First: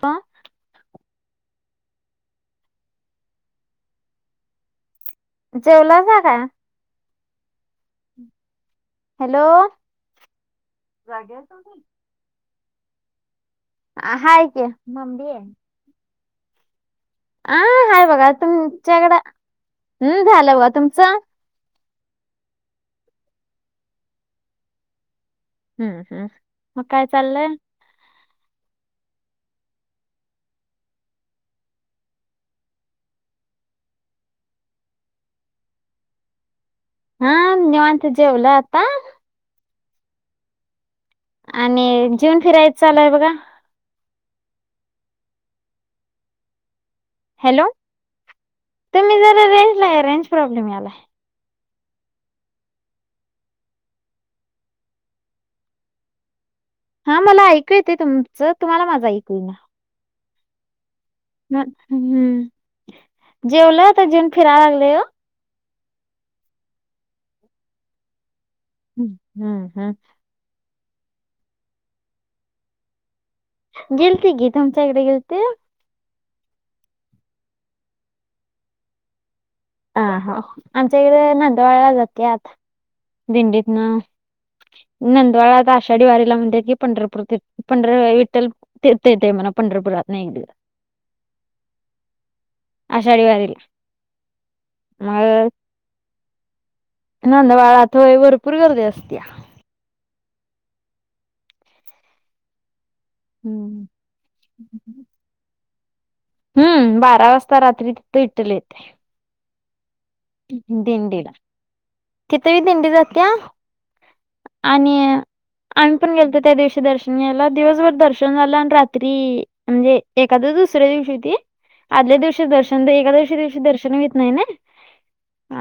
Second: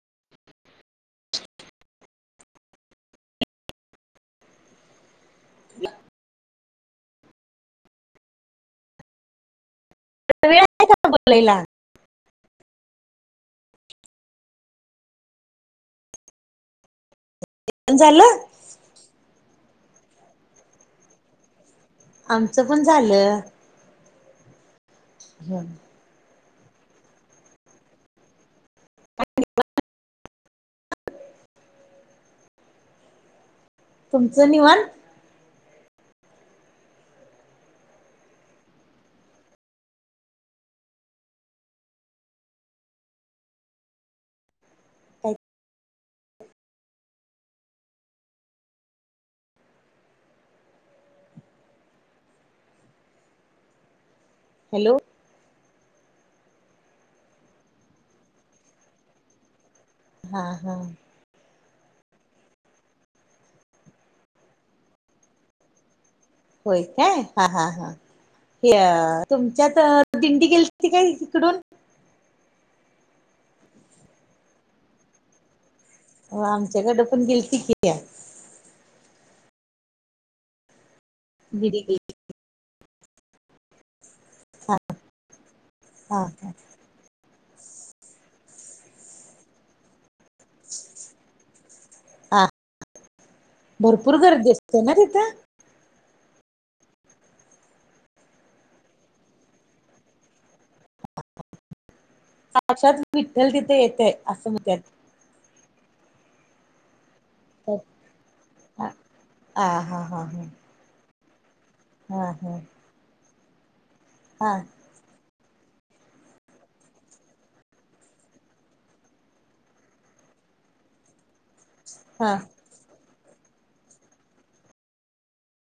का? जेवलासा काय? हॅलो सगळं येतंय काय पण जागी आहे बोलायला? तुम्ही? हाय की, [inaudible] आ हाय बघा झालं तुमच्याकडं, हम्म झालं बघा तुमचं? आमचं पण झालं. झालं हम्म हम्म मग काय चाललय? [unintelligible] तुमचं निवांत? हा निवांत, जेवलो आता. आणि जेऊन फिरायच चालु हाय बघा. काय हॅलो, तुम्ही जरा रेंजला या रेंज प्रॉब्लेम यालाय. हॅलो हा मला ऐकू येतय तुमचं, तुम्हाला माझं ऐकू येईना. हा हा ह हम्म जेवलोय आता, जेऊन फिराय लागलय ओ. व्हय काय, हा हा हा ते अ हम्म तुमच्यात हम्म दिंडी गील ती काय इकडून गेलती की, तुमच्यकडे गेलती? हो, आमच्याकडं पण गिलती की अ अ हा आमच्या इकड दिंडी नांदवाळला गेली जात्यात, दिंडीत न नंदवाळात आषाढी हा वारीला म्हणत्यात की पंढरपूर ते पंढर विठ्ठल ते येते म्हण पंढरपुरातन इकड हा आषाढी वाारीला. भरपूर गर्दी असत्या ना तिथं? नंदवाळात होय, भरपूर गर्दी असत्या. साक्षात विठ्ठल तिथ हम्म येतय असं म्हणत्यात. हम्म, बारा वाजता रात्री तिथं विठ्ठल येतंय. अ हा हा हा हा. दिंडीला, तिथं हा ही दिंडी जात्या हा आणि आम्ही पण गेलतो त्या दिवशी दर्शन घ्यायला दिवसभर दर्शन झालं आणि रात्री म्हणजे, एकादस दुसऱ्या दिवशी होती. आदल्या हा दिवशी दर्शन, एकादशी दिवशी दर्शन हुईत नाही नय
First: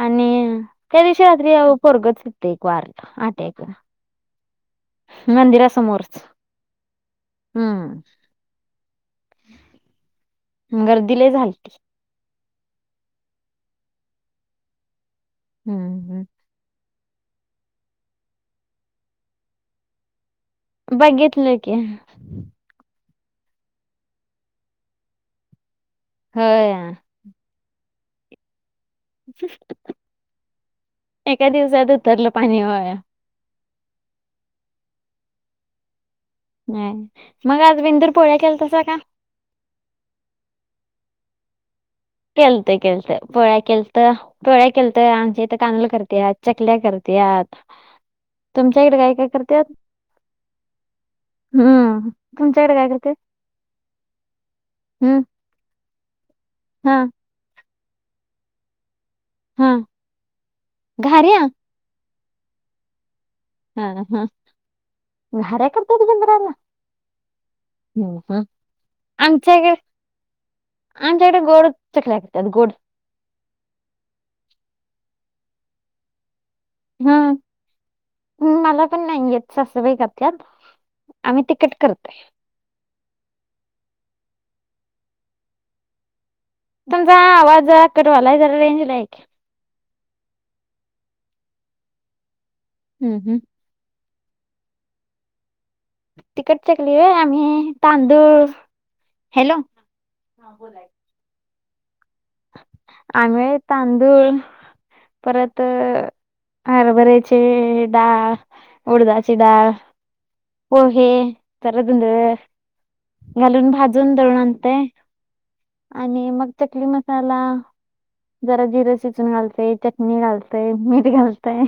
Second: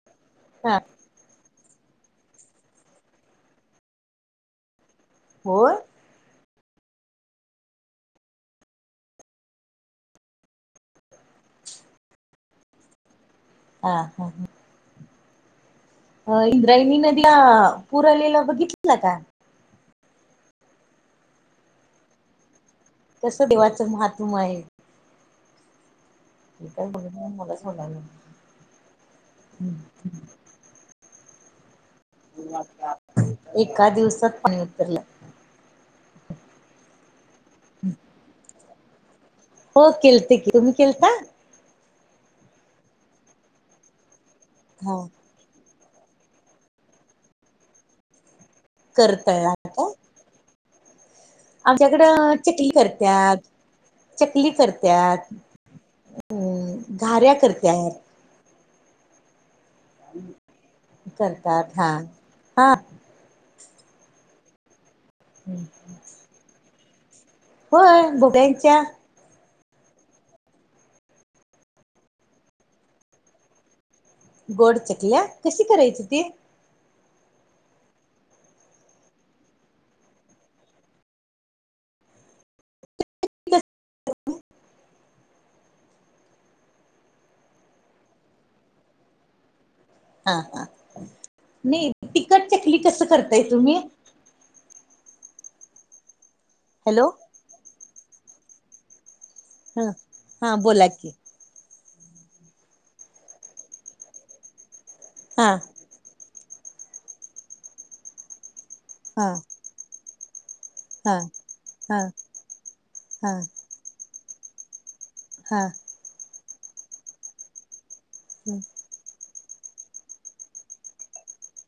आणि हा त्या दिवशी रात्री आ ओ पोरगच हुत एक वारल अटॅकन मंदिरा होय समोरच, हम्म गर्दी लय झालती ह हा हा हम्म अ इंद्रायणी नदीला पूर आलेला बघितल का? बघितलं की तस देवाचं महात्म आहे. होय कट बघ मला सलाग ह [inaudible] एका दिवसात उतरलं पाणी होय एका दिवसात पाणी उतरलं. नाही मग आज बंदुर पोळ्या केला तसा का. हो केलते की तुम्ही केलता. केळतं केळतं पोळ्या केलंत पोळ्या केलत हा आमच्या इथ कांनुल करत्यात. चकल्या करत्यात, तुमच्याकडे काय काय करताय करतात. आमच्याकडं चकली तुमच्याकडे काय करत्यात चकली हम्म करत्यात. अ हा घऱ्या करतात. हा घाऱ्या करलतात हा हा. हा हा घार्या करतात बेंद्रात. होय होम ह भोपळ्यांच्या आमच्या इकडे आमच्या इकडे गोड चकलेतात गोड. गोड चकल्या कशी करायची ती. हम्म मला पण नाही येत सासबाईकातल्यात आम्ही तिकट करतोय. तुमचा आवाज कटवालाय जरा रेंज ला आहे. हा हा नाही तिकटच्या खली कसं हं हं करताय तुम्ही. तिकट चकली हॅलो होय आम्ही तांदुळ हा हा बोला की. आम्ही होय तांदूळ हा परत, हरबरेचे डाळ हा उडदाची डाळ. पोहे, हा जरा हा जुंधळ हा घालून भाजुन दळुन आणतोय. हा आणि मग चकली मसाला, जरा जिरे चिचून घालतय, चटणी घालतय, मीठ घालतय.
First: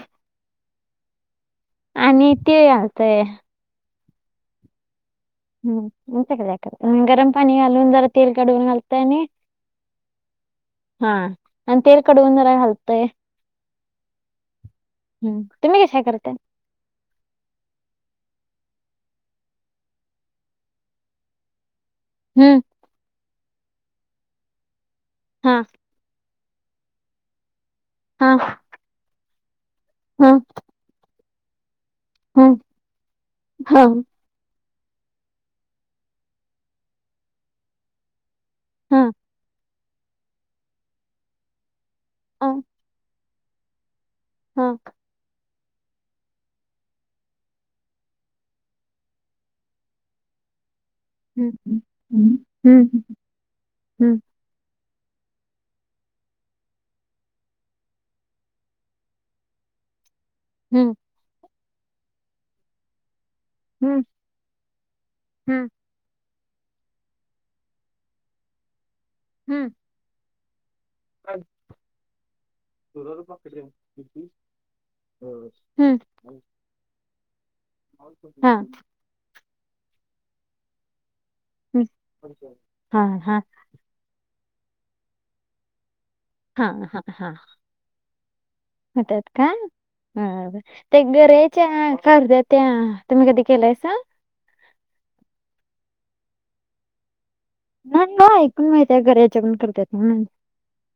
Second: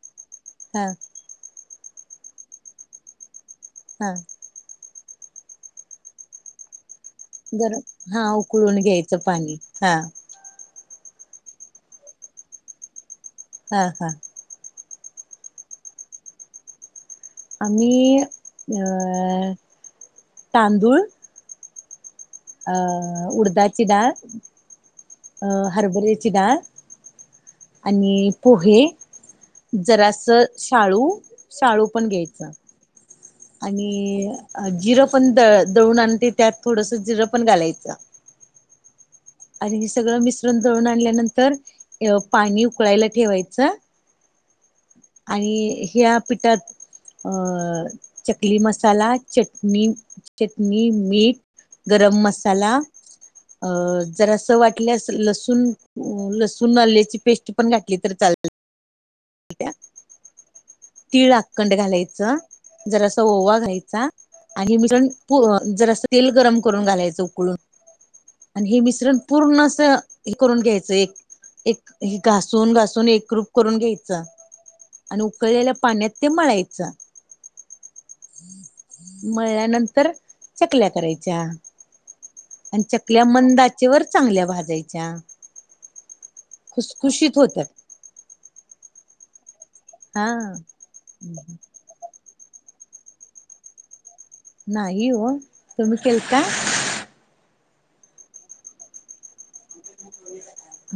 हा [unintelligible] आणि तीळ घलतय एक हा [unintelligible] गरम पाणी गरम घालून हा तेल कळवून उकळून घालतो घ्यायचं आणि पाणी हा हा अन तेल कढवुन जरा घालतय. हा हा हम्म तुम्ही कशा करतात. आम्ही अ तांदूळ हम्म अ उडदाची डाळ अ हा हरभर्याची डाळ, आणि हा हा पोहे, जरास हा शाळू शाळू पण घे. हा आणि जिरं पण द दळून आणते त्यात थोडस जिरं पण घालायचं. हा आणि हे सगळं मिश्रण दळून आणल्यानंतर हा पाणी उकळायला ठेवायचं. हा आणि ह्या पिठात अ चकली मसाला, चटणी चटणी, मीठ, हम्म गरम हम्म मसाला, हम्म अ हम्म जरास वाट ल्यास लसूण, लसूण आल्याची पेस्ट पण घातली तर चाल त्या. हम्म. तीळ आखंड घालायचं. जरसं ओवा हम्म घालायचा. आणि मिश्रण हम्म जरासं तेल गरम करून घालायचं उकळून. आणि हे मिश्रण पूर्ण हम्म अस हे करून घ्यायचं. एक एक घासून घासून एकरूप करून घ्यायच. आणि उ कळलेल्या हम्म पाण्यात ते मळायच. हा मळल्यानंतर चकल्या करायच्या. हम्म, हा चकल्या हा मंद आचे चे्वर चांगल्या भाजायच्या. हा हा हा खुसखुशीत होत्यात. [unintelligible] त्या हा तुम्ही कधी केलंयसा? नाही ओ. तुम्ही केलता? नाही हो ऐकून माहितीये गऱ्याच्या पण करतात म्हणून.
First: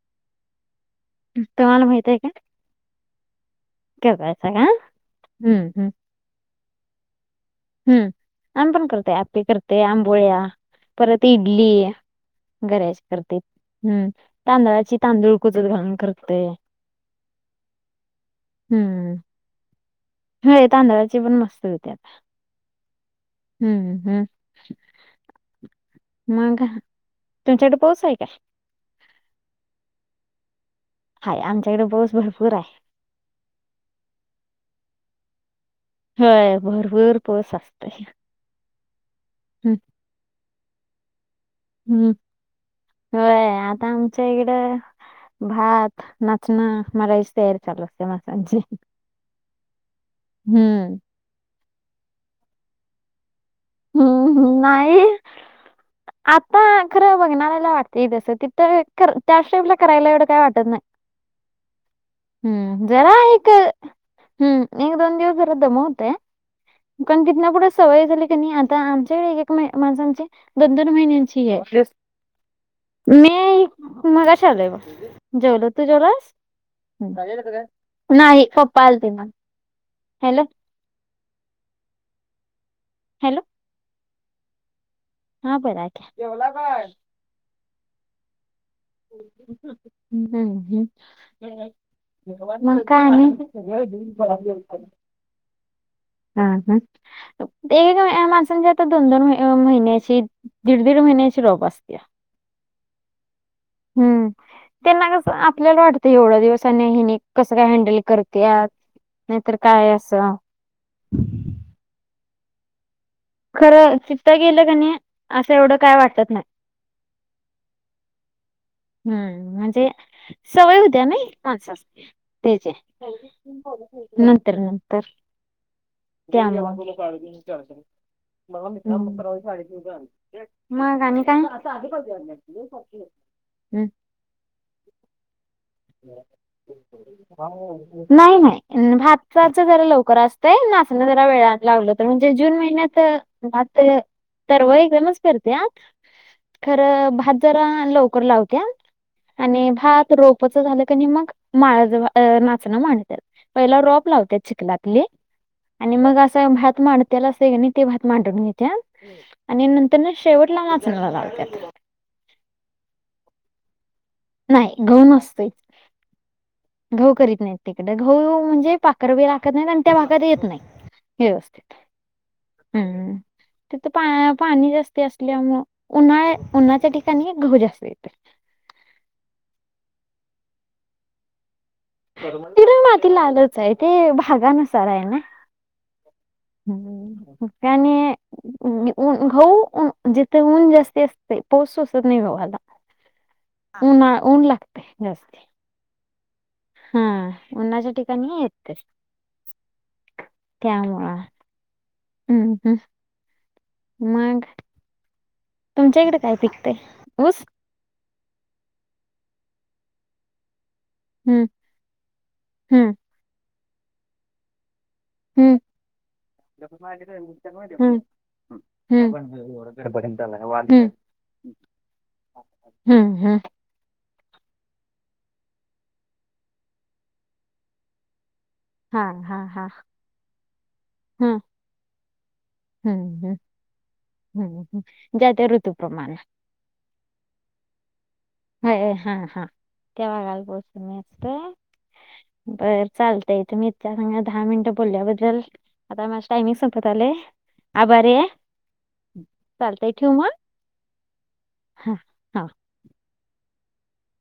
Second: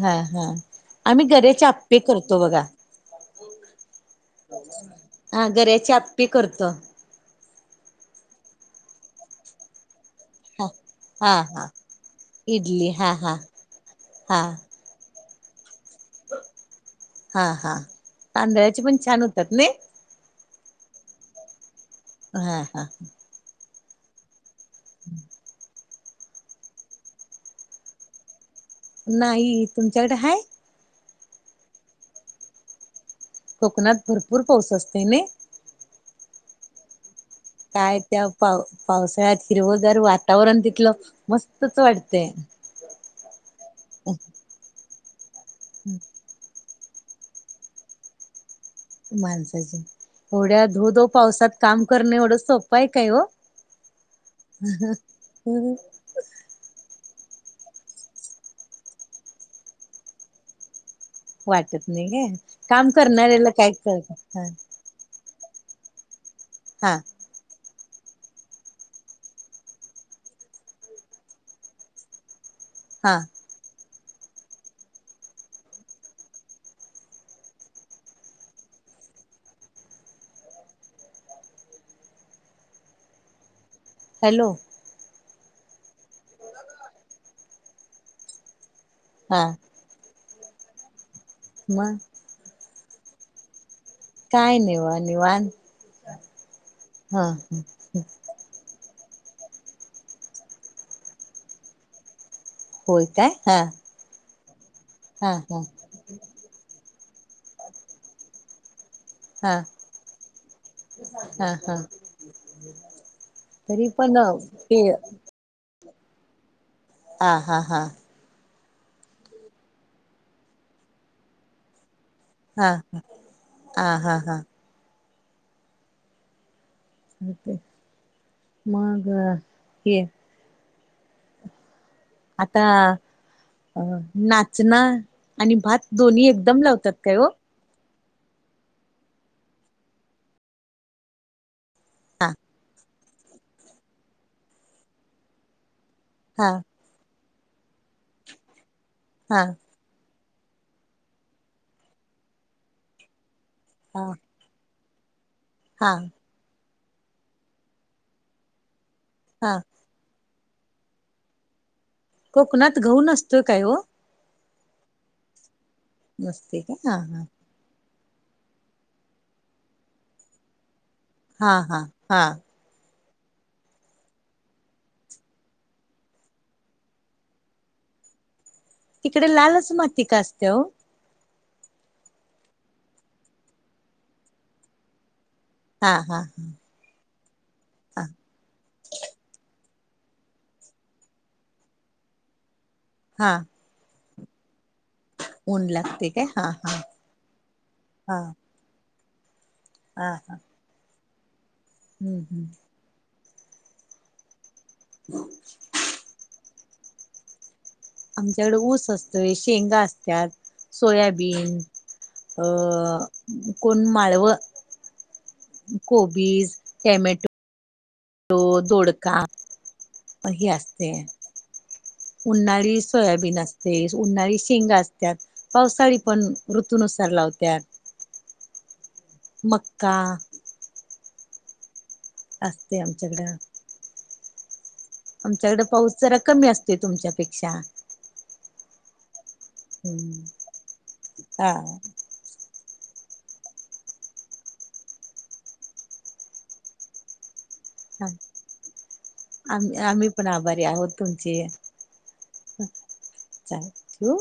हा हा. आम्ही गऱ्याचे तुम्हाला आप्पे माहित आहे का करतो बघा. करतायसा का? हा हं, गऱ्याची आप्पी करतो. हम्म आम्ही पण करतोय. आप्पे करतोय, आंबोळ्या. हा परत हा हा इडली. इडली गऱ्याच हा हा करते. हम्म हा तांदळाची तांदूळ कुचत घालून करतय. हा हा तांदळाचे पण हं. छान होतात नाही. होय तांदळाची पण मस्त होत्यात. हा हा. हम्म हम्म. [inaudible] मग तुमच्याकडे पाऊस हाय काय? नाही. तुमच्याकडे हाय? हाय आमच्याकड पाऊस भरपूर हाय. कोकणात भरपूर पाऊस असतोय नाई. होय भरपूर. पाऊस काय असतोय. त्या पाव पावसाळ्यात हं, हिरवगार वातावरण तिथलं. मस्तच हं. वाटतंय. होय आता आमच्या इकड भात, ना ना मलायची तयारीचालू असते माणसांची. माणसाची एवढ्या हं. धोधो पावसात काम करणे एवढं सोपंय काय हो. हम्म हम्म नाही. आता खरं बघनाऱ्याला वाटतंय तसं. तिथं खर त्या स्टेपला करायला एवढं काय वाटत नाय. वाटत नाही. काम जरा करणाऱ्याला काय कळत असणार. एक दोन दिवस जरा दम होतय. हा पण तिथन पुढे सवय झाली नाही आता आमच्याक एक एक मा माणसांची दोन दोन महिन्यांचीये. हा मी मगाशी आलोय बा. जेवलो. तू जेवलास? नाही पप्पा आलते म. हॅलो. हॅलो. हॅलो. हा बरा आहे की जेवला काय? हा हम्म हम्म मग मग काय आणि? काय निवा निवान हां हां हा हा एक मे माणसानी जात तर दोन दोन मही अ महिन्याची दीड दीड महिन्याची रॉप असत्या. होय काय हा. हम्म त्यांना कसं हा हा आपल्याला वाट ते एवढं दिवसानी हिनी कसं काय हँडल करत्या नाहीतर हा काय असं हा हा. तरी खरं पण तिथं गेलं क ते नी असं एवढं काय वाटत नाय. आ हा हां. हम्म म्हणजे सवय होत्या नाही माणसाचे. हा त्याचे हा हा हा नंतर नंतर ते. [unintelligible] हम्म मग हे मग आणि काय? आता [unintelligible] अ हम्म. नाचना आणि भात दोन्ही एकदम लावतात काय हो नाही नाही. भाताचा जरा लवकर असतंय नाचना जरा वेळाला लावलं तर हा म्हणजे जून महिन्यात त भात तर तर वैगनच करत्या. हा. तर भात जरा लवकर लावत्या. हा. ने भात रोपाचा झालं क नी मग माळ जा भा नाचण मांडत्यात. पहिला हा रॉप लावत्या चिखलातली हा आणि मग अस च भात मांडतेला की नी ते भात मांडून घेत्या हा आणि नं त्यांना शेवटला नाचणाल्या लावत्यात. कोकणात गहूं नसतोय काय हो? नाय गहूं नसतोय. नसते का. हा गहूं हा करीत नाहीत तिकडं गहूं म्हणजे पाखरवी राखत नाहीत आणि त्या भागात येत नाही. हा व्यवस्थित हा हा हम्म. तिथं पा पाणी जास्त असल्यामु उन्हाळय उन्हाच्या ठिकाणी गहूं जास्त येते. तिकडे लालच माती का असते हो? तिकडे माती लालच आहे ते भागानुसार आहे ना. हा हा हा. [inaudible] त्याने ऊ ऊ गहूं ऊन जिथे ऊन जास्ती असते पाऊस सोचत नाही गव्हाला. हा. ऊना ऊन लागते जास्ती. ऊन लागते. काय हा हा. हा उन्हाच्या ठिकाणी येते. आ हा. त्यामुळा हा हम्म हम्म हा. मग ह तुमच्या इकडे काय पिकतंय ऊस? आमच्याकडे ऊस असतोय, शेंगा असत्यात. हम्म सोयाबीन अ हम्म कोण माळवं कोबीज, टॅमॅटो हं हं दोडका हे असते [unintelligible] हं. हं हं. ते उन्हाळी शेंगा असत्यात, पावसाळी पण ऋतूनुसार लावत्यात. हा मक्का हं. असते आमच्याकडं. [unintelligible] आमच्याकडं पाऊस जरा कमी असतोय तुमच्यापेक्षा. हाय हां हां, तेव्हा गालबोचणी हा. [unintelligible] बरं चालतंय, तुम्ही इतकं संग दहा मिनिटं बोलल्याबद्दल आता माझं टायमिंग संपत आलंय आभारी आहे. आम चालतंय ठेवू आम्हीपण मग आभारी आहोत तुमचे. हा हा चालेल ठेवू?